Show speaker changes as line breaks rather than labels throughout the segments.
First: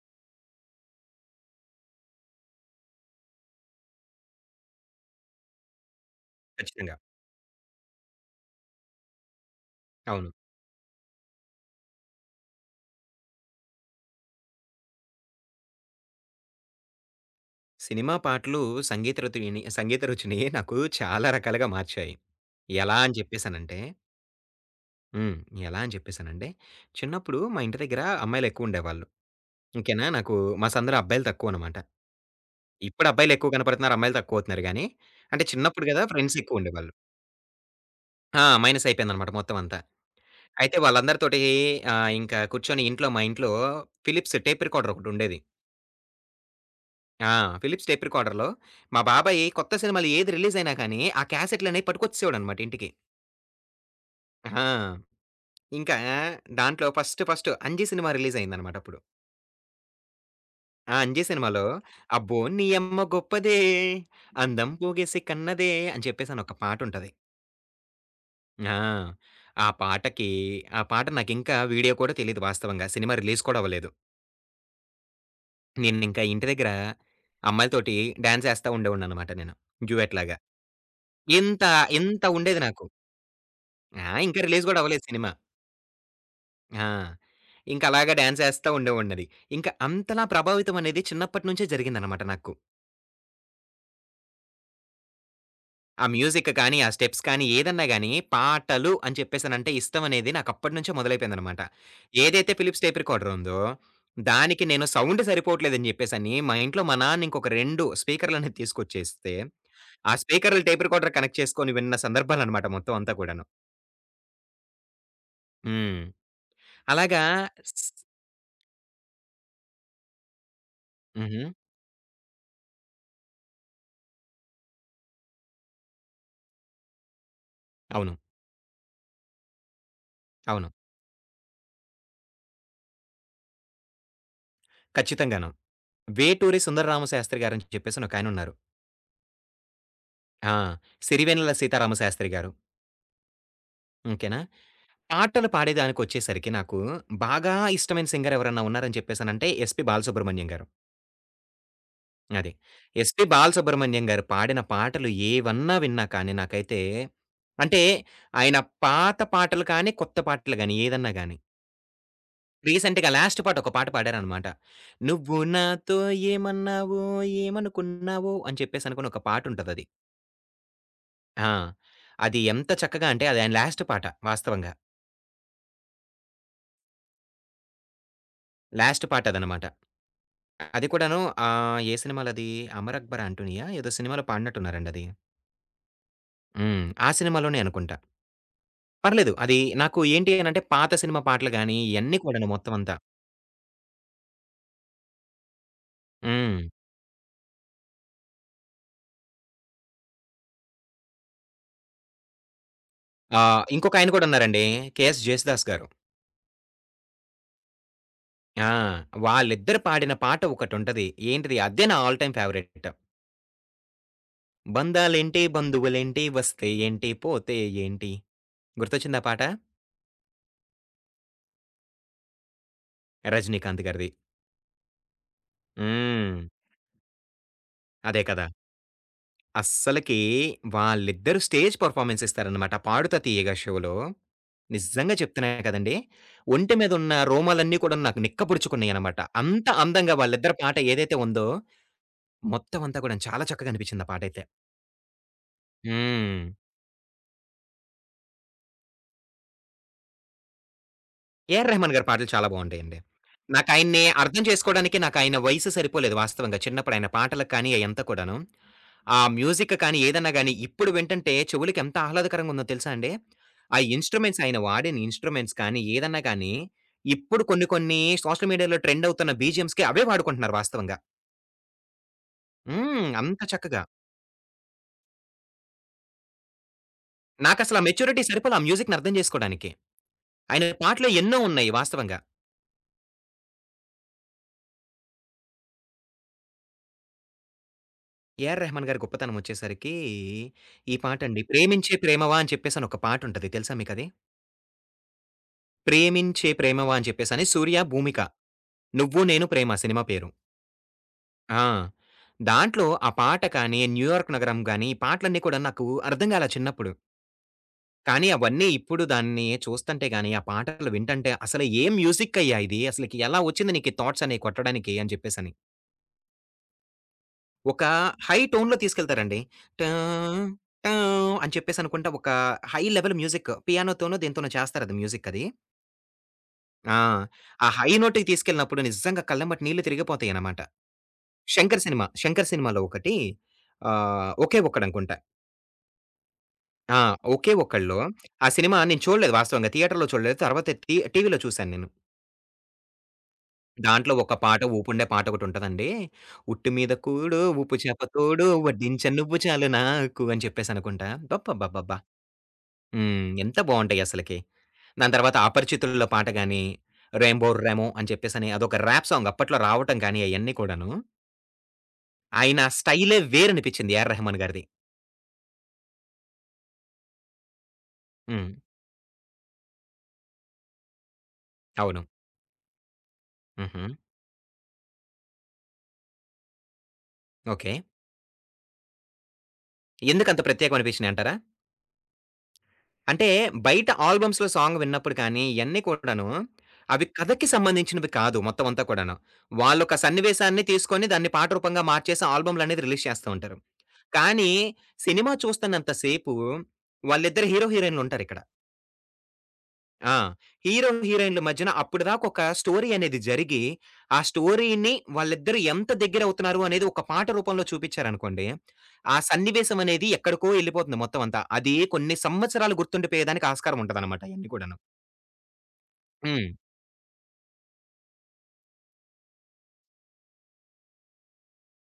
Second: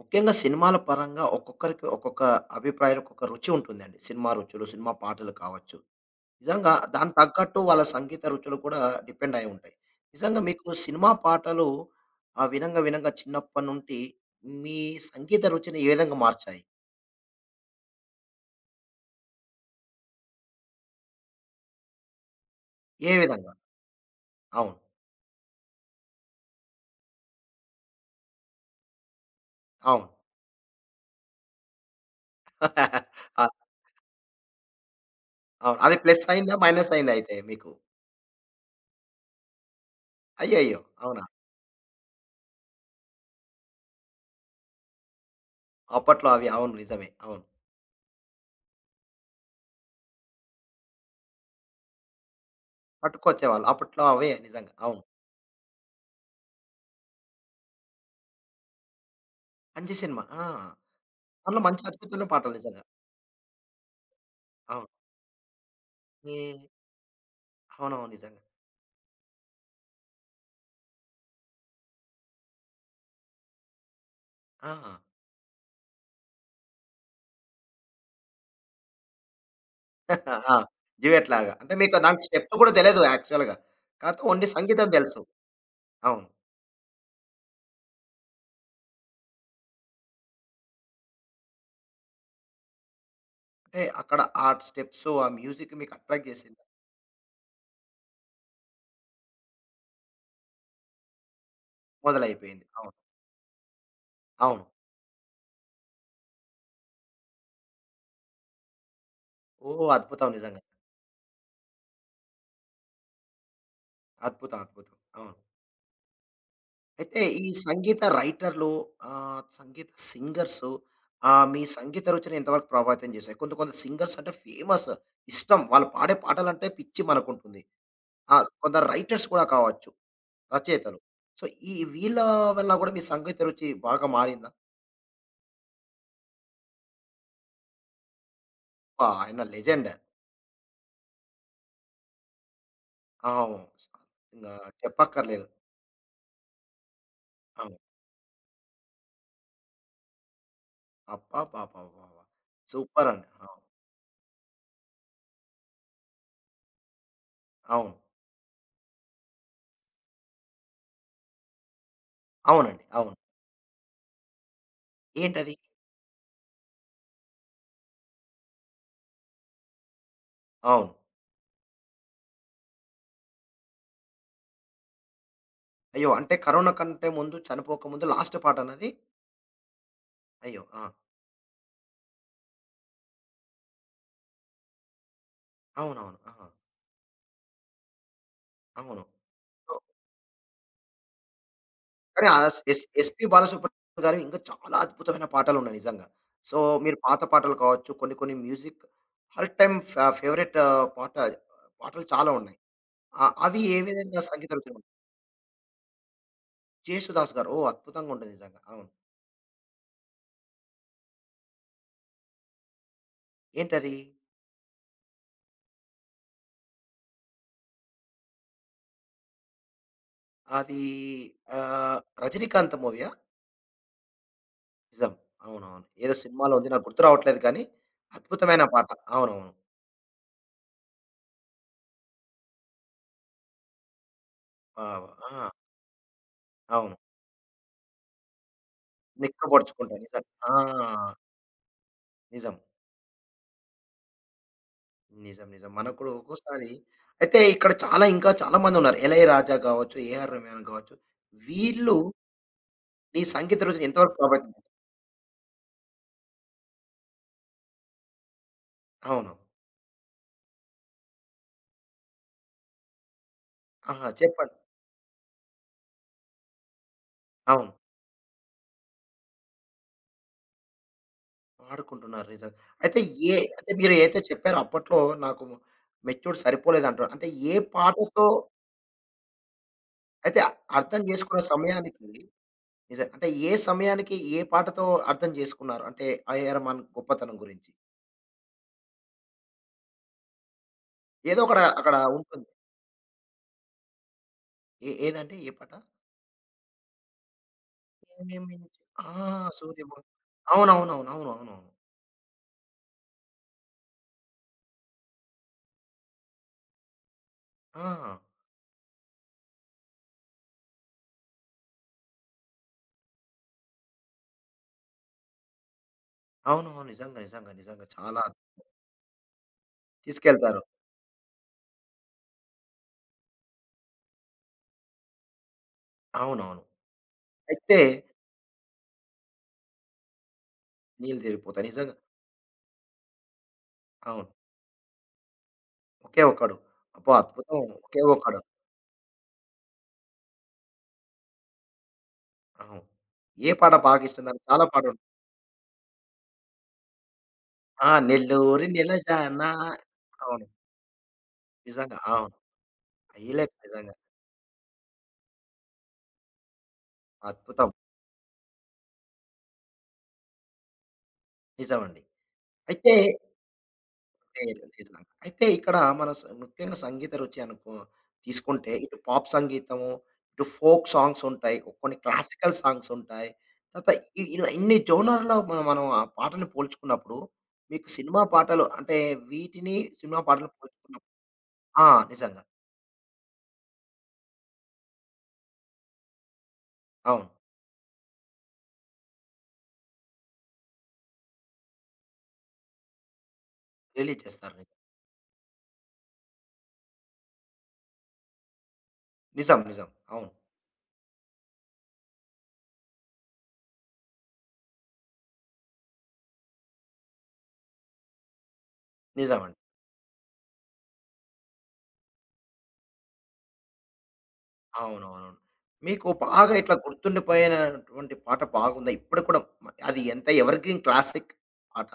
ముఖ్యంగా సినిమాల పరంగా ఒక్కొక్కరికి ఒక్కొక్క అభిప్రాయాలు, ఒక్కొక్క రుచి ఉంటుందండి. సినిమా రుచులు, సినిమా పాటలు కావచ్చు. నిజంగా
ఖచ్చితంగా.
దానికి తగ్గట్టు వాళ్ళ సంగీత రుచులు కూడా డిపెండ్ అయి ఉంటాయి.
అవును.
నిజంగా మీకు సినిమా పాటలు వినంగా చిన్నప్పటి నుండి మీ సంగీత రుచిని ఏ విధంగా మార్చాయి?
సినిమా పాటలు సంగీత రుచిని నాకు చాలా రకాలుగా మార్చాయి. ఎలా
ఏ
అని
విధంగా?
చెప్పేసానంటే
అవును.
హ్మ్. ఎలా అని చెప్పేసానంటే, చిన్నప్పుడు మా ఇంటి దగ్గర అమ్మాయిలెక్కువుండేవాళ్ళు. ఓకేనా?
అవును.
నాకు మా సందులో అబ్బాయిలు తక్కువనమాట. ఇప్పుడు
అ
అబ్బాయిలెక్కువ కనపడుతున్నారు, అమ్మాయిలు తక్కువవుతున్నారు గానీ, అంటే
అవును.
చిన్నప్పుడు
అది
గదా!
ప్లస్
ఫ్రెండ్స్
అయిందా? మైనస్
ఎక్కువుండేవాళ్ళు.
అయిందా అయితే మీకు?
ఆ! మైనస్ అయిపోయిందనమాట మొత్తం అంతా. అయితే
అయ్యయ్యో! అవునా?
వాళ్ళందరితోటి ఇంకా కూర్చొని మా ఇంట్లో ఫిలిప్స్ టేప్ రికార్డర్ ఒకటుండేది.
అప్పట్లో అవి అవును. నిజమే.
ఆ!
అవును.
ఫిలిప్స్ టేప్ రికార్డర్‌లో మా బాబాయి కొత్త సినిమాలు ఏది రిలీజ్ అయినా కానీ, ఆ క్యాసెట్‌లనేవి పట్టుకొచ్చేసేవాడనమాట ఇంటికి.
పట్టుకొచ్చేవాళ్ళు. అప్పట్లో అవే
ఆ!
నిజంగా. అవును.
ఇంకా దాంట్లో ఫస్ట్ ఫస్ట్ 'అంజి' సినిమా రిలీజ్ అయిందనమాట అప్పుడు.
'కంచి' సినిమా. ఆ!
ఆ 'అంజి'
అందులో
సినిమాలో
మంచి అద్భుతమైన
అబ్బో!
పాటలు
నీ
నిజంగా.
అమ్మ గొప్పదే, అందం
అవును.
పోగేసి కన్నదే అని
ఈ
చెప్పేసని ఒక పాటుంటది.
అవునవును. నిజంగా.
ఆ! ఆ పాటకి ఆ పాట నాకింకా వీడియో కూడా తెలీదు వాస్తవంగా. సినిమా రిలీజ్ కూడా అవ్వలేదు.
ఆహా!
నేనింకా ఇంటి దగ్గర అమ్మాయిలతోటి డాన్స్ ఏస్తా ఉండేవాడిననమాట నేను. డ్యూయెట్ లాగా.
ఆ! డ్యూయెట్ లాగా.
ఇంత
అంటే మీకు దానికి
ఇంత
స్టెప్స్
ఉండేది
కూడా
నాకు.
తెలీదు యాక్చువల్‌గా.
ఆ!
కాకపోతే
ఇంకా
ఓన్లీ
రిలీజ్ గూడా
సంగీతం
అవ్వలేదు
తెలుసు.
సినిమా.
అవును.
ఆ! ఇంక అలాగా డాన్స్ ఏస్తా ఉండేవాడిని అది. ఇంకా అంతలా ప్రభావితం అనేది చిన్నప్పటి నుంచే జరిగిందనమాట నాకు.
అంటే అక్కడ ఆ స్టెప్స్, ఆ మ్యూజిక్ మీకు
ఆ
అట్రాక్ట్
మ్యూజిక్
చేసింది.
కానీ, ఆ స్టెప్స్ కానీ, ఏదన్నా గాని పాటలు అని చెప్పేసనంటే ఇష్టం అనేది నాకు అప్పటి నుంచే మొదలైపోయిందనమాట. ఏదైతే
మొదలైపోయింది.
ఫిలిప్స్
అవును.
టేప్ రికార్డర్ ఉందో, దానికి
అవును.
నేను సౌండ్ సరిపోవట్లేదని జెప్పేసని మా ఇంట్లో మా నాన్న ఇంకొక 2 స్పీకర్‌లనేవి తీసుకొచ్చేస్తే,
ఓహ్!
ఆ
అద్భుతం నిజంగా.
స్పీకర్‌లు టేప్ రికార్డర్ కనెక్ట్ చేసుకొని విన్న సందర్భాలనమాట మొత్తం అంతా కూడాను.
అద్భుతం. అద్భుతం. అవును.
హ్మ్.
అయితే
అలాగా
ఈ
స్
సంగీత రైటర్‌లు సంగీత సింగర్స్
హుహు.
మీ సంగీత రుచిని ఎంతవరకు ప్రభావితం చేశాయి? కొంత కొంత సింగర్స్ అంటే ఫేమస్. ఇష్టం. వాళ్ళు పాడే పాటలంటే పిచ్చి మనకుంటుంది.
అవును.
ఆ! కొందరు రైటర్స్ కూడా కావచ్చు.
అవును.
రచయితలు. సో, ఈ వీళ్ళ వల్ల గూడా మీ సంగీత రుచి బాగా మారిందా?
ఖచ్చితంగాను. 'వేటూరి సుందరరామశాస్త్రి' గారని చెప్పేసని ఒకాయనున్నారు.
అబ్బా! ఆయన లెజెండ్.
ఆ! 'సిరివెన్నెల సీతారామశాస్త్రి' గారు.
అవును.
ఓకేనా.
ఇంగా చెప్పక్కర్లేదు.
పాటలు పాడేదానికొచ్చేసరికి నాకు బాగా
అవును.
ఇష్టమైన సింగర్ ఎవరన్నా ఉన్నారని చెప్పేసనంటే 'ఎస్‌పి బాలసుబ్రహ్మణ్యం' గారు.
అబ్బబ్బబ్బబ్బా!
అది.
సూపర్
'ఎస్‌పి
అండి. అవును.
బాలసుబ్రహ్మణ్యం' గారు పాడిన పాటలు ఏవన్నా విన్నా కానీ నాకైతే అంటే
అవును.
ఆయన పాత పాటలు కానీ, కొత్త పాటలు గాని ఏదన్నా గాని
అవునండి.
రీసెంట్‌గా
అవును.
లాస్ట్ పాట ఒక పాట పాడారనమాట. 'నువ్వు
ఏంటది?
నాతో ఏమన్నావో ఏమనుకున్నావో' అని చెప్పేసనుకుని ఒక పాటుంటదది.
అవును.
ఆ! అది ఎంత చక్కగా అంటే అది ఆయన లాస్ట్ పాట వాస్తవంగా.
అయ్యో! అంటే కరోనా కంటే ముందు చనిపోక ముందు లాస్ట్ పాటనా అది?
లాస్ట్ పాట అదనమాట.
అయ్యో! ఆ!
అది కూడాను ఏ సినిమాలది 'అమర్ అక్బర్ అంటోనియా' ఏదో సినిమాలో పాడినట్టున్నారండి అది.
అవునవును. ఆహా!
హ్మ్. ఆ సినిమాలోనే అనుకుంటా.
అవును.
పర్లేదు అది నాకు ఏంటి అనంటే పాత సినిమా పాటలు గాని ఇయన్నీ
కానీ ఆ
కూడాను
ఎస్
మొత్తం
ఎస్
అంతా.
ఎస్‌పీ బాలసుబ్రహ్మణ్యం గారివి ఇంకా చాలా అద్భుతమైన పాటలున్నాయి నిజంగా. సో,
హ్మ్.
మీరు పాత పాటలు కావచ్చు, కొన్ని కొన్ని మ్యూజిక్ ఆల్ టైమ్ ఫేవరెట్ పాట పాటలు చాలా ఉన్నాయి. ఆ! అవి ఏ
ఇంకొక ఆయన
విధంగా
కూడా
సంగీత
ఉన్నారండి
రచన?
'కేఎస్ జేసుదాస్' గారు.
'జేసుదాస్' గారు. ఓహ్! అద్భుతంగా ఉంటుంది నిజంగా.
ఆ!
అవును.
వాళ్ళిద్దరు పాడిన పాట ఒకటుంటది. ఏంటిది అదే నా ఆల్ టైమ్ ఫేవరెట్.
ఏంటది?
'బంధాలేంటి బంధువులేంటి వస్తే ఏంటి పోతే ఏంటి' గుర్తొచ్చిందా పాట?
అది 'రజనీకాంత్' మూవీయా?
రజినీకాంత్ గారిది.
నిజం. అవునవును. ఏదో
హ్మ్.
సినిమాలో ఉంది. నాకు గుర్తు రావట్లేదు కానీ
అదే కదా!
అద్భుతమైన పాట. అవునవును.
అస్సలకి వాళ్ళిద్దరూ స్టేజ్ పెర్ఫార్మన్స్ ఇస్తారనమాట 'పాడుతా తీయగా' షోలో.
ఆ!
నిజంగా చెప్తున్నా
ఆ!
కదండీ! ఒంటి
అవును.
మీదున్న రోమాలన్నీ కూడా నాకు నిక్కపొడుచుకున్నాయనమాట. అంత
నిక్కబొడుచుకుంటా
అందంగా
నిజం. ఆ!
వాళ్ళిద్దరి పాట ఏదైతే ఉందో,
నిజం.
మొత్తం అంతా కూడాను చాలా చక్కగా అనిపించింది ఆ పాటైతే.
నిజం. నిజం. మనకు కూడా
హ్మ్.
ఒక్కోసారి అయితే ఇక్కడ చాలా ఇంకా చాలా మందున్నారు. 'ఇళయరాజా' గావచ్చు, 'ఏఆర్ రెహమాన్' గావచ్చు.
ఏఆర్ రెహమాన్
వీళ్ళు
గారి పాటలు చాలా బావుంటాయండి.
నీ సంగీత రుచిని
నాకాయన్ని
ఎంతవరకు
అర్థం
ప్రభావితం చేసారు?
చేసుకోవడానికి నాకాయన వయసు సరిపోలేదు వాస్తవంగా. చిన్నప్పుడు ఆయన పాటలకు కానీ అయంతా కూడాను. ఆ
అవును.
మ్యూజిక్ కానీ ఏదన్నా గాని ఇప్పుడు వింటంటే చెవులకి ఎంత ఆహ్లాదకరంగా ఉందో తెలుసా అండి? ఆ
ఆహా!
ఇన్‌స్ట్రుమెంట్స్
చెప్పండి.
ఆయన వాడిన ఇన్‌స్ట్రుమెంట్స్ కానీ ఏదన్నా కానీ ఇప్పుడు కొన్ని
అవును.
కొన్ని సోషల్ మీడియాలో ట్రెండ్ అవుతున్న బీజీఎమ్స్‌కి అవే వాడుకుంటున్నారు వాస్తవంగా.
వాడుకుంటున్నారు నిజంగా. అయితే
హ్మ్.
ఏ
అంత
అంటే
చక్కగా.
మీరు ఏదైతే చెప్పారో అప్పట్లో నాకు మెచ్యూర్డ్ సరిపోలేదంటారు. అంటే ఏ
నాకసల ఆ మెచ్యూరిటీ
పాటతో
సరిపోలే ఆ మ్యూజిక్‌ని అర్థం చేసుకోవడానికి.
అయితే
ఆయన
అర్థం
పాటలో
చేసుకున్న
ఎన్నో ఉన్నాయి
సమయానికి
వాస్తవంగా.
నిజం. అంటే ఏ సమయానికి ఏ పాటతో అర్థం చేసుకున్నారు? అంటే 'ఏఆర్ రెహమాన్' గొప్పతనం గురించి.
ఏఆర్ రెహమాన్ గారి గొప్పతనం వచ్చేసరికి ఈ
ఏదో
పాటండి.
ఒకడ
'ప్రేమించే
అక్కడ
ప్రేమవా'
ఉంటుంది.
అని చెప్పేసని ఒక పాటుంటది. తెలుసా మీకది?
ఏ ఏదండి? ఏ పాట?
'ప్రేమించే ప్రేమవా' అని చెప్పేసని 'సూర్య భూమిక.
ఏమేమించి ఆ!
నువ్వు నేను ప్రేమ' సినిమా
'సూర్యబొ'
పేరు.
అవునవునవును. అవునవునవును.
ఆ! దాంట్లో ఆ పాట కానీ, 'న్యూయార్క్ నగరం' గాని, ఈ పాటలన్నీ కూడా నాకు అర్థం కాలా చిన్నప్పుడు.
ఆ!
కానీ అవన్నీ ఇప్పుడు దాన్ని చూస్తంటే గాని, ఆ పాటలు వింటంటే అసలు ఏ మ్యూజిక్కయ్యా ఇది? అసలకి ఎలా వచ్చింది నీకు ఈ థాట్స్ అనేవి కొట్టడానికి అని చెప్పేసని.
అవునవును. నిజంగా. నిజంగా.
ఒక
నిజంగా. చాలా
హై టోన్‌లో తీసుకెళ్తారండి. టా
తీసుకెళ్తారు.
టా అని చెప్పేసనుకుంటా ఒక హై లెవెల్ మ్యూజిక్ పియానోతోనో, దేనితోనో చేస్తారది మ్యూజిక్ అది.
అవునవును.
ఆ! ఆ
అయితే
హై నోట్‌కి తీసుకెళ్ళినప్పుడు నిజంగా కళ్ళెమ్మట నీళ్లు తిరిగిపోతాయన్నమాట.
నీళ్ళు తిరిగిపోతాయి. నిజంగా.
'శంకర్' సినిమాలో ఒకటి
అవును.
'ఒకే ఒక్కడనుకుంటా.'
ఒకే ఒక్కడు.
ఆ!
అబ్బా!
'ఒకే
అద్భుతం.
ఒక్కడులో'
ఒకే ఒక్కడు.
ఆ సినిమా నేను చూడలేదు వాస్తవంగా. థియేటర్‌లో చూడలేదు. తర్వాత టీవీలో చూసాను నేను.
అవును. ఏ పాట బాగా
దాంట్లో
ఇష్టం?
ఒక
నాకు
పాట
చాలా పాటలు
ఊపుండే పాట ఒకటుంటదండి. ఉట్టు మీద కూడు, ఉప్పు
ఆ!
చేప తోడు,
'నెల్లూరి
వడ్డించ నువ్వు
నెలజాన'
చాలు నాకు అని
అవును.
చెప్పేసనుకుంటా. అబ్బబ్బబ్బబ్బా!
నిజంగా. అవును.
హ్మ్.
హైలైట్
ఎంత
నిజంగా.
బావుంటాయసలకి. దాని తర్వాత 'అపరిచితుల్లో' పాట గాని, 'రేంబో
అద్భుతం.
రేమో' అని చెప్పేసని అదొక ర్యాప్ సాంగ్ అప్పట్లో రావటం గాని అయన్నీ కూడాను.
నిజమండి.
ఆయన
అయితే
స్టైలే వేరనిపిచ్చింది 'ఏఆర్ రెహమాన్'
లేదు.
గారిది.
నిజంగా. అయితే ఇక్కడ మన స ముఖ్యంగా సంగీత రుచి అనుకో
హ్మ్.
తీసుకుంటే ఇటు పాప్ సంగీతము, ఇటు ఫోక్ సాంగ్స్ ఉంటాయి. కొన్ని
అవును.
క్లాసికల్ సాంగ్స్ ఉంటాయి.
హుహు.
తర్వాత ఇలా ఇన్ని జోనర్‌లో మనం మనం ఆ పాటలు పోల్చుకున్నప్పుడు
ఓకే.
మీకు సినిమా పాటలు అంటే వీటిని సినిమా
ఎందుకంత
పాటలు పోల్చుకున్నప్పుడు
ప్రత్యేకమనిపిచ్చినియంటారా?
ఆ! నిజంగా.
అంటే బయట ఆల్బమ్స్‌లో సాంగ్ విన్నప్పుడు కానీ ఇయన్నీ కూడాను అవి
అవును.
కథకి సంబంధించినవి కాదు మొత్తం అంతా కూడాను. వాళ్ళొక సన్నివేశాన్ని తీసుకొని దాన్ని పాట రూపంగా మార్చేసి ఆల్బమ్‌లనేది రిలీజ్ చేస్తా ఉంటారు.
రిలీజ్
కానీ,
చేస్తారు. నిజం.
సినిమా చూస్తున్నంత సేపు వాళ్ళిద్దరు హీరో, హీరోయిన్‌లుంటారిక్కడ.
నిజం. నిజం,
ఆ!
అవును.
హీరో, హీరోయిన్‌ల మధ్యన అప్పటిదాకా ఒక స్టోరీ అనేది జరిగి, ఆ స్టోరీని వాళ్ళిద్దరూ ఎంత దగ్గరవుతున్నారు అనేది ఒక పాట రూపంలో చూపిచ్చారనుకోండి, ఆ
నిజమండి.
సన్నివేశం అనేది ఎక్కడికో ఎళ్ళిపోతుంది మొత్తం అంతా. అది కొన్ని సంవత్సరాలు గుర్తుండిపోయేదానికి ఆస్కారం ఉంటదనమాట ఇయన్నీ కూడాను.
అవునవునవును. మీకు
హ్మ్.
బాగా ఇట్లా గుర్తుండిపోయినటువంటి పాట బాగుందా? ఇప్పటికి కూడా అది ఎంత ఎవర్ గ్రీన్ క్లాసిక్ పాట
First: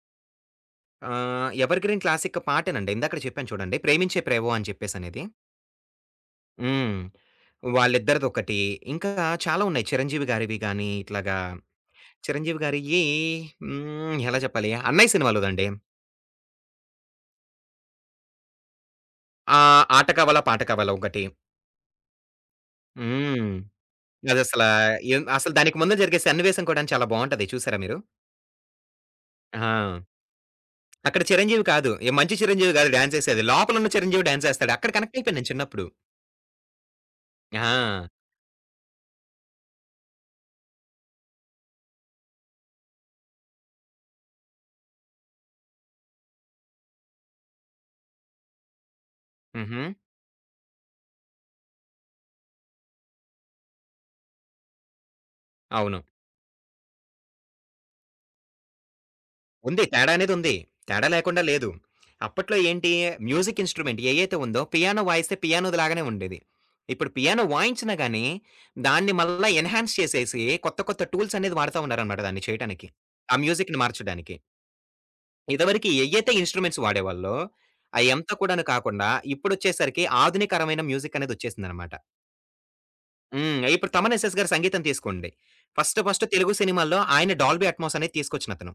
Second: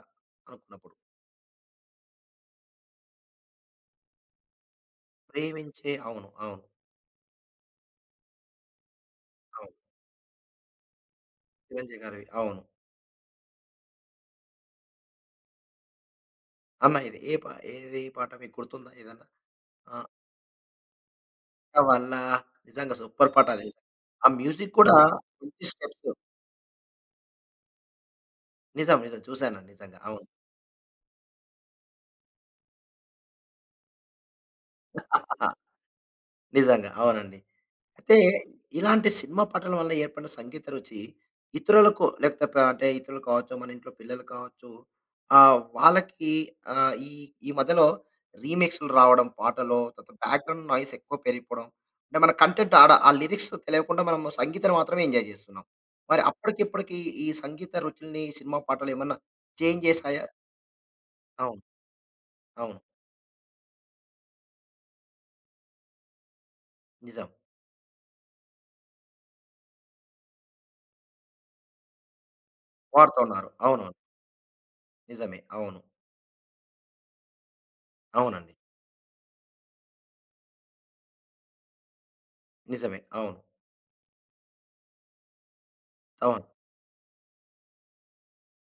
అనుకున్నప్పుడు?
ఎవర్‌గ్రీన్ క్లాసిక్ పాటేనండి. ఇందాకడ చెప్పాను చూడండి 'ప్రేమించే ప్రేమో' అని చెప్పేసనేది.
ప్రేమించే అవును. అవును.
హ్మ్. వాళ్ళిద్దరిదొకటి. ఇంకా చాలా
అవును.
ఉన్నాయి. చిరంజీవి గారివి గాని ఇట్లాగా
చిరంజీవి గారివి.
చిరంజీవి
అవును.
గారియి హ్మ్. ఎలా చెప్పాలి? 'అన్నయ్య' సినిమాలోదండి.
అన్న ఇది ఏ పా ఏది పాట మీకు గుర్తుందా ఏదన్నా? ఆ!
'ఆట కావాలా పాట కావాలా' ఒకటి.
అక్క వల్ల నిజంగా సూపర్ పాట
హ్మ్.
అది. ఆ
అదసలా
మ్యూజిక్ కూడా
ఎం అసలు
మంచి
దానికి ముందు
స్టెప్స్.
జరిగే సన్నివేశం కూడాను చాలా బావుంటది. చూసారా మీరు?
నిజం. నిజం. చూసానండి నిజంగా.
ఆ!
అవును.
అక్కడ చిరంజీవి కాదు. ఏ మంచి చిరంజీవి కాదు డాన్స్ ఏసేది. లోపలున్న చిరంజీవి డాన్స్ ఏస్తాడు. అక్కడ కనెక్ట్ అయిపోయాను
ఆహా,
నేను చిన్నప్పుడు.
నిజంగా. అవునండి.
ఆ!
అయితే ఇలాంటి సినిమా పాటల వల్ల ఏర్పడిన సంగీత రుచి ఇతరులకు లేకపోతే అంటే ఇతరులు కావచ్చు మన ఇంట్లో పిల్లలు కావచ్చు ఆ వాళ్ళకి ఆ, ఈ ఈ మధ్యలో రీమిక్స్లు రావడం పాటలో
హుహు.
తర్వాత బ్యాక్గ్రౌండ్ నాయిస్ ఎక్కువ పెరిగిపోవడం అంటే మన కంటెంట్ ఆడ ఆ లిరిక్స్ తెలియకుండా మనం సంగీతం మాత్రమే ఎంజాయ్ చేస్తున్నాం
అవును.
మరి అప్పటికి ఇప్పటికి ఈ సంగీత రుచుల్ని సినిమా పాటలు ఏమన్నా చేంజ్
ఉంది. తేడా
చేశాయా
అనేదుంది. తేడా లేకుండా
అవును
లేదు. అప్పట్లో
అవును
ఏంటి మ్యూజిక్ ఇన్‌స్ట్రుమెంట్ ఏయైతే ఉందో పియానో వాయిస్తే పియానో‌దిలాగానే ఉండేది. ఇప్పుడు
నిజం
పియానో వాయించినా గాని దాన్ని మళ్ళా ఎన్‌హాన్స్ చేసేసి కొత్త కొత్త టూల్స్ అనేది వాడతా ఉన్నారనమాట దాన్ని చేయటానికి. ఆ
వాడుతున్నారు
మ్యూజిక్‌ని
అవునవును
మార్చడానికి.
నిజమే అవును
ఇదివరకి ఏయైతే ఇన్‌స్ట్రుమెంట్స్ వాడేవాళ్ళో అయ్యంతా
అవునండి
కూడాను కాకుండా ఇప్పుడొచ్చేసరికి ఆధునికరమైన మ్యూజిక్ అనేదొచ్చేసిందనమాట.
నిజమే అవును
హ్మ్. ఇప్పుడు తమన్ ఎస్ ఎస్ గారి సంగీతం తీసుకోండి. ఫస్ట్ ఫస్ట్
అవును
తెలుగు సినిమాల్లో ఆయన 'డాల్బీ అట్మాస్' అనేది తీసుకొచ్చినతను.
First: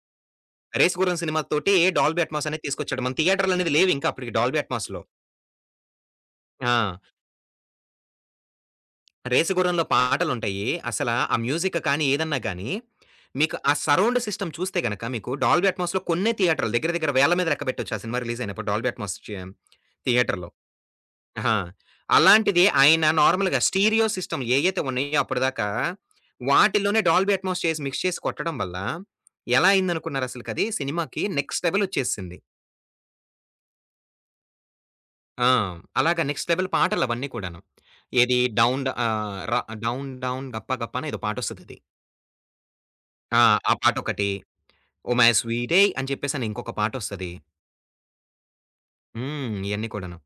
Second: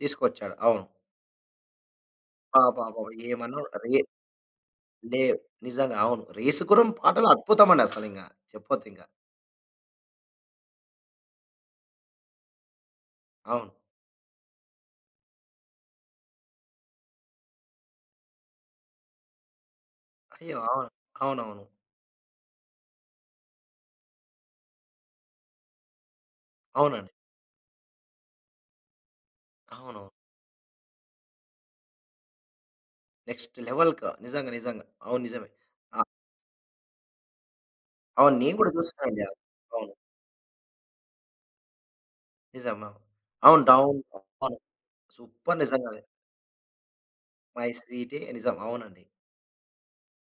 తీసుకొచ్చాడు అవును
'రేస్ గుర్రం' సినిమాతోటి 'డాల్బీ అట్మాస్' అనేది
అబ్బబ్బబ్బా!
తీసుకొచ్చాడు. మన
ఏమన్నా
థియేటర్‌లనేవి
రే
లేవింకా అప్పటికి 'డాల్బీ అట్మాస్‌లో'.
లేవు. నిజంగా అవును. 'రేసుగుర్రం'
ఆ!
పాటలు అద్భుతమండి అసలింగ. చెప్పొద్దింక.
'రేస్ గుర్రంలో' పాటలుంటాయి. అసల ఆ మ్యూజిక్ కానీ, ఏదన్నా గానీ, మీకు
అవును.
ఆ సరౌండ్ సిస్టమ్ చూస్తే గనక మీకు 'డాల్బీ అట్మాస్‌లో' కొన్నే థియేటర్‌లు దగ్గర దగ్గర వేల మీద లెక్క పెట్టొచ్చు. ఆ సినిమా రిలీజ్ అయినప్పుడు 'డాల్బీ అట్మాస్' చే థియేటర్‌లో.
అయ్యో! అవును.
ఆ!
అవునవును.
అలాంటిది ఆయన నార్మల్‌గా స్టీరియో సిస్టమ్ ఏయైతే ఉన్నాయో అప్పటిదాకా, వాటిలోనే
అవునండి.
'డాల్బీ అట్మాస్' చేసి మిక్స్ చేసి కొట్టడం వల్ల ఎలా
అవునవును.
అయిందనుకున్నారసలకది సినిమాకి నెక్స్ట్ లెవెలొచ్చేసింది.
నెక్స్ట్ లెవెల్‌క. నిజంగా. నిజంగా. అవును.
ఆ!
నిజమే. ఆ!
అలాగా నెక్స్ట్ లెవెల్ పాటలవన్నీ కూడాను.
అవును.
ఏది
నేను కూడా
డౌన్
చూసానండి.
ఆహ్, ర
అవును.
డౌన్ డౌన్ గప్ప గప్ప అని ఏదో పాటొస్తదది.
నిజం. అవును.
ఆ!
అవును.
ఆ
డౌన్
పాటొకటి.
అవును.
'ఓ మై
సూపర్
స్వీటేయ్'
నిజంగానే.
అని చెప్పేసని ఇంకొక పాటొస్తది.
'మై స్వీటీ' నిజం. అవునండి.
హ్మ్. ఇయన్నీ కూడాను.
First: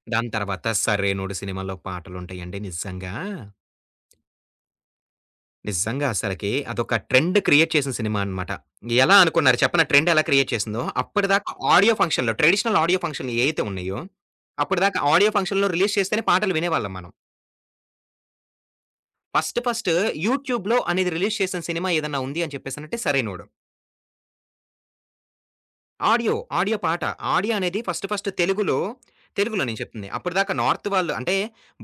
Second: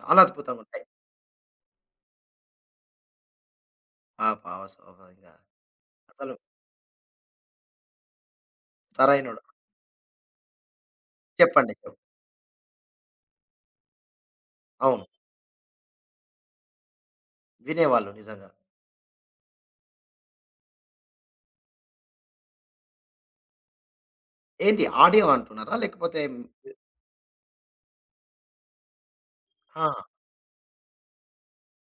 చాలా
దాని తర్వాత
అద్భుతంగుంటాయి.
'సరైనోడు' సినిమాలో పాటలుంటాయండి నిజంగా.
ఆ! భావ స్వాభావికంగా.
నిజంగా
అసలు
అసలకి అదొక ట్రెండ్ క్రియేట్ చేసిన సినిమా అనమాట. ఎలా
సరైనోడు.
అనుకున్నారు చెప్పనా ట్రెండ్ ఎలా క్రియేట్ చేసిందో? అప్పటిదాకా
చెప్పండి.
ఆడియో ఫంక్షన్‌లో ట్రెడిషనల్ ఆడియో ఫంక్షన్‌లు ఏయైతే ఉన్నాయో, అప్పటిదాకా
అవును.
ఆడియో ఫంక్షన్‌లో రిలీజ్ చేస్తేనే పాటలు వినేవాళ్ళం మనం.
వినేవాళ్ళు నిజంగా.
ఫస్ట్ ఫస్ట్ యూట్యూబ్‌లో అనేది రిలీజ్ చేసిన సినిమా ఏదన్నా ఉంది అని చెప్పేసనంటే సరైనోడు.
ఏంటి ఆడియో అంటున్నారా? లేకపోతే
ఆడియో, ఆడియో పాట. ఆడియో అనేది ఫస్ట్ ఫస్ట్ తెలుగులో తెలుగులో నేను
ఆ!
చెప్తుంది. అప్పటిదాకా నార్త్ వాళ్ళు అంటే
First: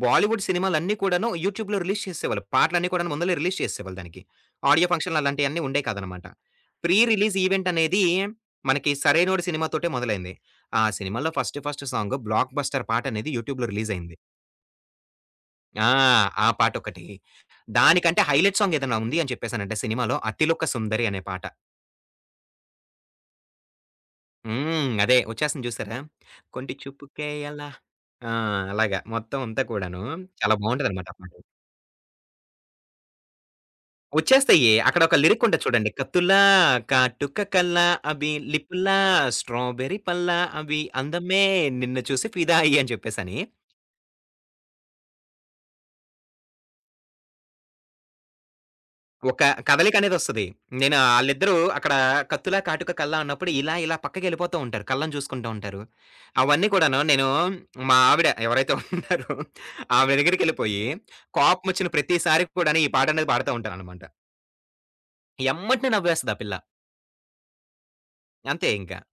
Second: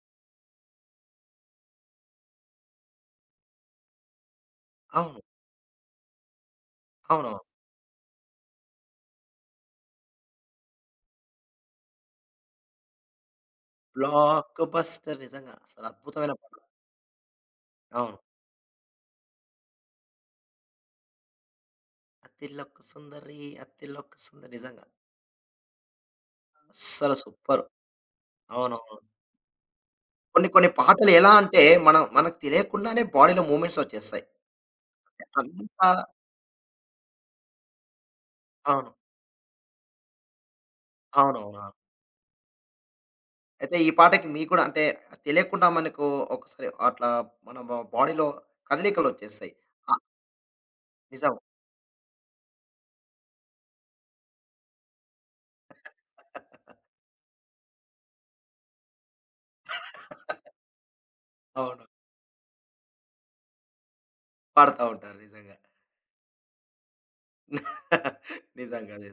బాలీవుడ్ సినిమాలన్నీ కూడాను యూట్యూబ్‌లో రిలీజ్ చేసేవాళ్ళు. పాటలన్నీ కూడాను ముందలే రిలీజ్ చేసేసేవాళ్ళు దానికి. ఆడియో ఫంక్షన్‌లు
అవును.
అలాంటియన్నీ ఉండేయి కాదనమాట. ప్రీ రిలీజ్
అవునవును.
ఈవెంట్ అనేది మనకి 'సరైనోడు' సినిమాతోటే మొదలైంది. ఆ సినిమాలో first first song 'blockbuster' పాట అనేది యూట్యూబ్‌లో రిలీజ్ అయింది.
'బ్లాక్ బస్టర్' నిజంగా అసలు
ఆ!
అద్భుతమైన
ఆ
పాట.
పాటొకటి.
అవును.
దానికంటే హైలైట్ సాంగ్ ఏదైనా ఉంది అని చెప్పేసనంటే సినిమాలో 'అతిలొక్క సుందరి' అనే పాట.
'అతిలొక్క సుందరి అతిలొక్క సుందరి' నిజంగా
హ్మ్. అదే వచ్చేస్తుంది చూసారా? కొంటి
అస్సలు
చూపుకే
సూపర్.
ఎలా ఆ!
అవునవును.
అలాగా మొత్తం అంతా కూడాను
కొన్ని
చాలా
కొన్ని
బావుంటదనమాట
పాటలు
ఆ
ఎలా
పాట.
అంటే మనం మనకు తెలియకుండానే బాడీలో మూవ్‌మెంట్స్ వచ్చేస్తాయి.
వచ్చేస్తాయి. అక్కడ ఒక లిరిక్ ఉంటది
అంత
చూడండి. 'కత్తులా, కాటుక కల్లా అవి
అవును.
లిపులా, స్ట్రాబెర్రీ పల్లా అవి అందమే
అవునవును.
నిన్ను చూసి ఫిదా అయ్యి' అని చెప్పేసని.
అయితే ఈ పాటకి మీకు కూడా అంటే తెలియకుండా మనకు ఒకసారి అట్లా మన బాడీలో కదలికలు
ఒక
వచ్చేస్తాయి. ఆహ్,
కదలికనేదొస్తది. నేను
నిజం.
ఆళ్ళిద్దరూ అక్కడ కత్తులా, కాటుక, కల్లా అన్నప్పుడు ఇలా పక్కకెళ్ళిపోతూ ఉంటారు. కళ్ళని చూసుకుంటూ ఉంటారు. అవన్నీ కూడాను నేను మా ఆవిడ ఎవరైతే ఉన్నారో ఆమె దగ్గరికెళ్ళిపోయి,
అవును.
కోపమొచ్చిన ప్రతిసారి కూడాను ఈ పాటనేది పాడుతా ఉంటాననమాట.
పాడుతా ఉంటారు నిజంగా.
ఎమ్మటనే నవ్వేస్తది ఆ పిల్ల. అంతే ఇంక.
నిజంగా అదే.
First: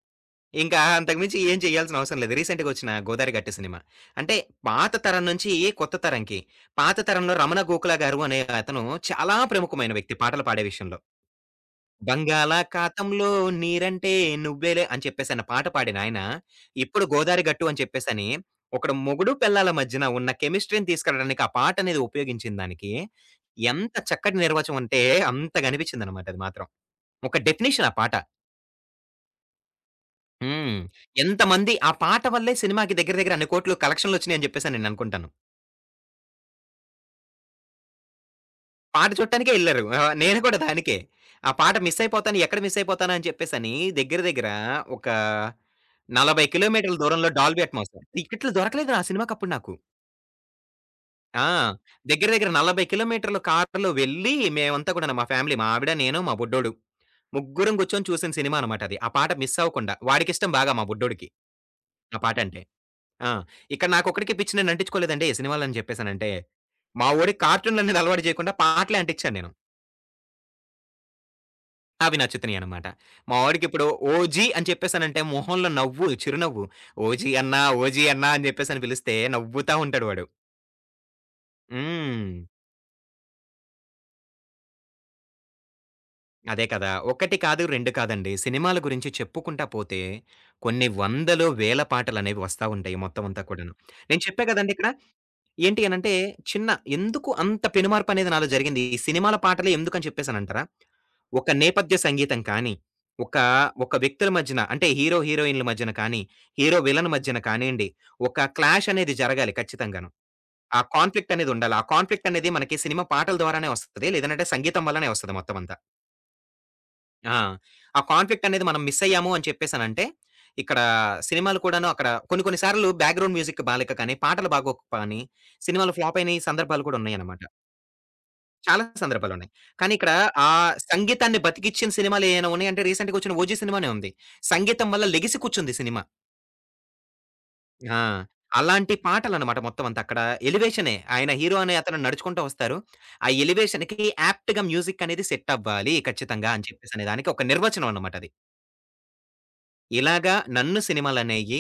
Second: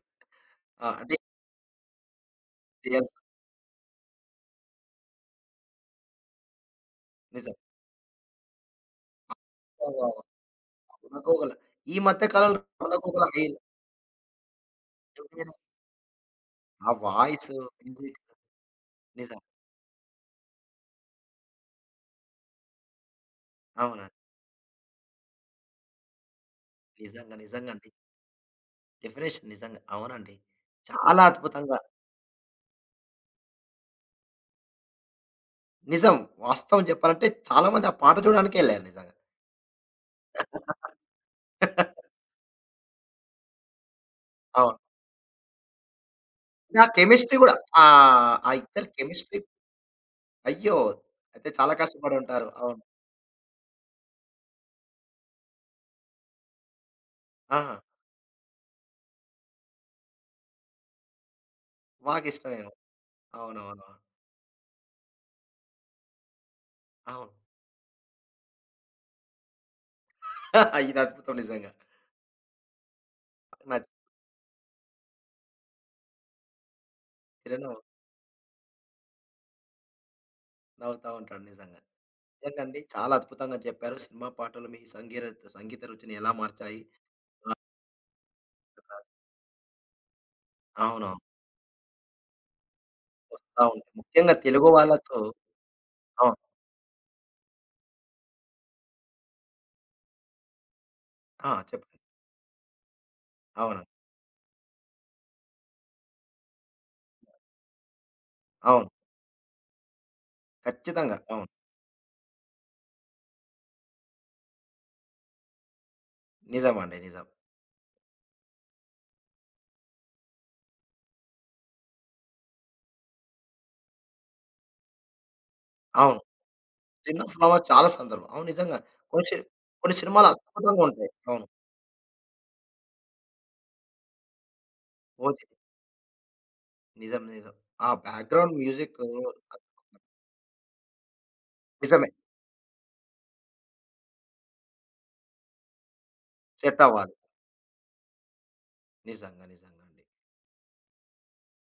ఇంకా
ఆ! అంటే
అంతకు మించి ఏం చేయాల్సిన అవసరం లేదు. రీసెంట్‌గా వచ్చిన
ఇది
'గోదారి గట్టి' సినిమా. అంటే పాత తరం నుంచి కొత్త తరంకి. పాత తరంలో 'రమణ గోఖల' గారు అనే అతను చాలా ప్రముఖమైన
నిజం.
వ్యక్తి పాటలు పాడే విషయంలో.
రణకోగల. ఈ మధ్య కాలంలో రణకోగల
బంగాళాఖాతంలో
హెయిర్
నీరంటే నువ్వేలే అని చెప్పేసన్న పాట పాడినాయన,
ఆ
ఇప్పుడు గోదారి
వాయిస్,
గట్టు అని
మ్యూజిక్
చెప్పేసని, ఒకడు మొగుడు,
నిజం.
పెళ్ళాల మధ్యన ఉన్న కెమిస్ట్రీ‌ని తీసుకెళ్ళడానికి ఆ పాట అనేది ఉపయోగించిన దానికి, ఎంత
అవునండి.
చక్కటి నిర్వచనం అంటే అంతగనిపించిందనమాట అది మాత్రం.
నిజంగా,
ఒక డెఫినిషన్
నిజంగండి.
ఆ పాట.
డెఫినేషన్ నిజంగా. అవునండి.
హ్మ్.
చాలా
ఎంతమంది
అద్భుతంగా
ఆ పాట వల్లే సినిమాకి దగ్గర దగ్గర అన్ని కోట్లు కలెక్షన్‌లొచ్చినాయి అని చెప్పేసి నేననుకుంటాను.
నిజం. వాస్తవం చెప్పాలంటే చాలా మంది ఆ పాట చూడడానికే ఎళ్లారు
పాట
నిజంగా.
చూడటానికే ఎళ్లారు. ఆ! నేను కూడా దానికే. ఆ పాట మిస్ అయిపోతాను, ఎక్కడ మిస్ అయిపోతాను అని చెప్పేసని దగ్గర దగ్గర
అవును.
ఒక 40
ఆ
కిలోమీటర్ల దూరంలో
కెమిస్ట్రీ గూడా
డాల్బీ అట్మాస్ఫియర్.
ఆ
టికెట్లు
ఇద్దరి
దొరకలేదురా ఆ
కెమిస్ట్రీ
సినిమాకప్పుడు నాకు.
అయ్యో!
ఆ!
అయితే చాలా
దగ్గర
కష్టపడుంటారు.
దగ్గర
అవును.
40 కిలోమీటర్లు కారులో వెళ్ళి మేమంతా కూడాను మా ఫ్యామిలీ మా ఆవిడ, నేను, మా బుడ్డోడు. ముగ్గురం
ఆహా!
కూర్చొని చూసిన సినిమా అనమాట అది. ఆ పాట మిస్ అవ్వకుండా. వాడికిష్టం బాగా మా బుడ్డోడికి ఆ పాటంటే.
బాగిష్టమేమో.
ఆ!
అవునవునవును.
ఇక్కడ నాకొక్కడికే పిచ్చి నేను అంటించుకోలేదండి ఏ సినిమాలని చెప్పేసనంటే, మా
అవును.
వోడికి కార్టూన్‌లనేది అలవాటు చేయకుండా పాటలే అంటించాను నేను.
ఇది అద్భుతం నిజంగా.
అవి నచ్చుతున్నాయనమాట. మా వాడికిప్పుడు
నాకు
'ఓజీ' అని చెప్పేసనంటే మొహంలో నవ్వు, చిరునవ్వు. 'ఓజీ అన్నా,
చిరునవ్వు
ఓజీ అన్నా' అని చెప్పేసని పిలిస్తే నవ్వుతా ఉంటాడు వాడు.
నవ్వుతా ఉంటాను నిజంగా.
హ్మ్.
నిజంగా అండి. చాలా అద్భుతంగా చెప్పారు. సినిమా పాటలు మీ సంగీత రుచిని ఎలా
అదే
మార్చాయి?
కదా! ఒకటి కాదు, 2 కాదండి. సినిమాల గురించి చెప్పుకుంటా పోతే కొన్ని
అవునవును.
వందలు, వేల పాటలనేవి వస్తా ఉంటాయి మొత్తం అంతా
వస్తా
కూడాను.
ఉంటాయి.
నేను
ముఖ్యంగా
చెప్పా
తెలుగు
కదండీ ఇక్కడ
వాళ్ళతో
ఏంటి అనంటే
అవును.
చిన్న ఎందుకు అంత పెనుమార్పనేది నాలో జరిగింది? ఈ సినిమాల పాటలే ఎందుకని చెప్పేసనంటారా? ఒక
ఆ!
నేపథ్య
చెప్పండి.
సంగీతం కానీ, ఒక
అవునండి.
ఒక వ్యక్తుల మధ్యన అంటే హీరో, హీరోయిన్‌ల మధ్యన కానీ, హీరో, విలన్ మధ్యన కానియండి, ఒక క్లాష్
అవును.
అనేది జరగాలి ఖచ్చితంగాను. ఆ
ఖచ్చితంగా.
కాన్ఫ్లిక్ట్
అవును.
అనేది ఉండాలి. ఆ కాన్ఫ్లిక్ట్ అనేది మనకి సినిమా పాటల ద్వారానే వస్తది. లేదనంటే సంగీతం వల్లనే వస్తది మొత్తం అంతా.
నిజమండి. నిజం.
ఆ! ఆ కాన్ఫ్లిక్ట్ అనేది మనం మిస్ అయ్యాము అని చెప్పేసనంటే, ఇక్కడ సినిమాలు కూడాను అక్కడ కొన్ని కొన్ని సార్లు బ్యాక్‌గ్రౌండ్ మ్యూజిక్ బాలేక కానీ, పాటలు బాగోక కానీ, సినిమాలు
అవును.
ఫ్లాప్ అయిన సందర్భాలు కూడా
'టెన్ ఆఫ్
ఉన్నాయన్నమాట.
ఫ్లవర్స్' చాలా సందర్భం. అవును నిజంగా.
చాలా
కొన్ని సి
సందర్భాలున్నాయి. కానీ
కొన్ని
ఇక్కడ
సినిమాలు
ఆ
అద్భుతంగా ఉంటాయి.
సంగీతాన్ని
అవును.
బతికిచ్చిన సినిమాలు ఏమైనా ఉన్నాయంటే రీసెంట్‌గా వచ్చిన 'ఓజీ' సినిమానే ఉంది. సంగీతం వల్ల లెగిసి
ఓజీ.
కూర్చుంది సినిమా.
నిజం. నిజం. ఆ
ఆ!
బ్యాక్‌గ్రౌండ్
అలాంటి
మ్యూజిక్
పాటలన్నమాట మొత్తం అంతా. అక్కడ ఎలివేషనే. ఆయన హీరో అనే అతను
నిజమే.
నడుచుకుంటూ వస్తారు. ఆ ఎలివేషన్‌కి యాప్ట్‌గా మ్యూజిక్ అనేది సెట్ అవ్వాలి ఖచ్చితంగా అని
సెట్
చెప్పేసనే
అవ్వాలి.
దానికి ఒక నిర్వచనం అన్నమాట అది.
నిజంగా. నిజంగా అండి.
ఇలాగా నన్ను సినిమాలనేయి,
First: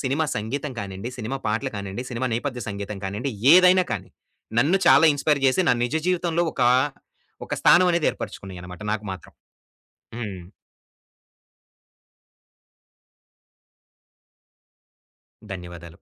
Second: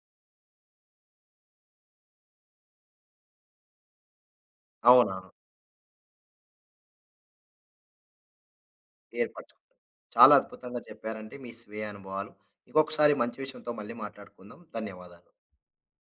సినిమా సంగీతం కానియండి, సినిమా పాటలు కానియండి, సినిమా నేపథ్య సంగీతం కానియండి, ఏదైనా కానీ నన్ను చాలా
అవునవును.
ఇన్‌స్పైర్ చేసి నా నిజ జీవితంలో ఒక స్థానం అనేది ఏర్పరచుకున్నాయన్నమాట నాకు మాత్రం.
ఏర్పరచు చాలా
హ్మ్.
అద్భుతంగా చెప్పారండి మీ స్వీయ అనుభవాలు. ఇంకొకసారి మంచి విషయంతో మళ్ళీ మాట్లాడుకుందాం. ధన్యవాదాలు.
ధన్యవాదాలు.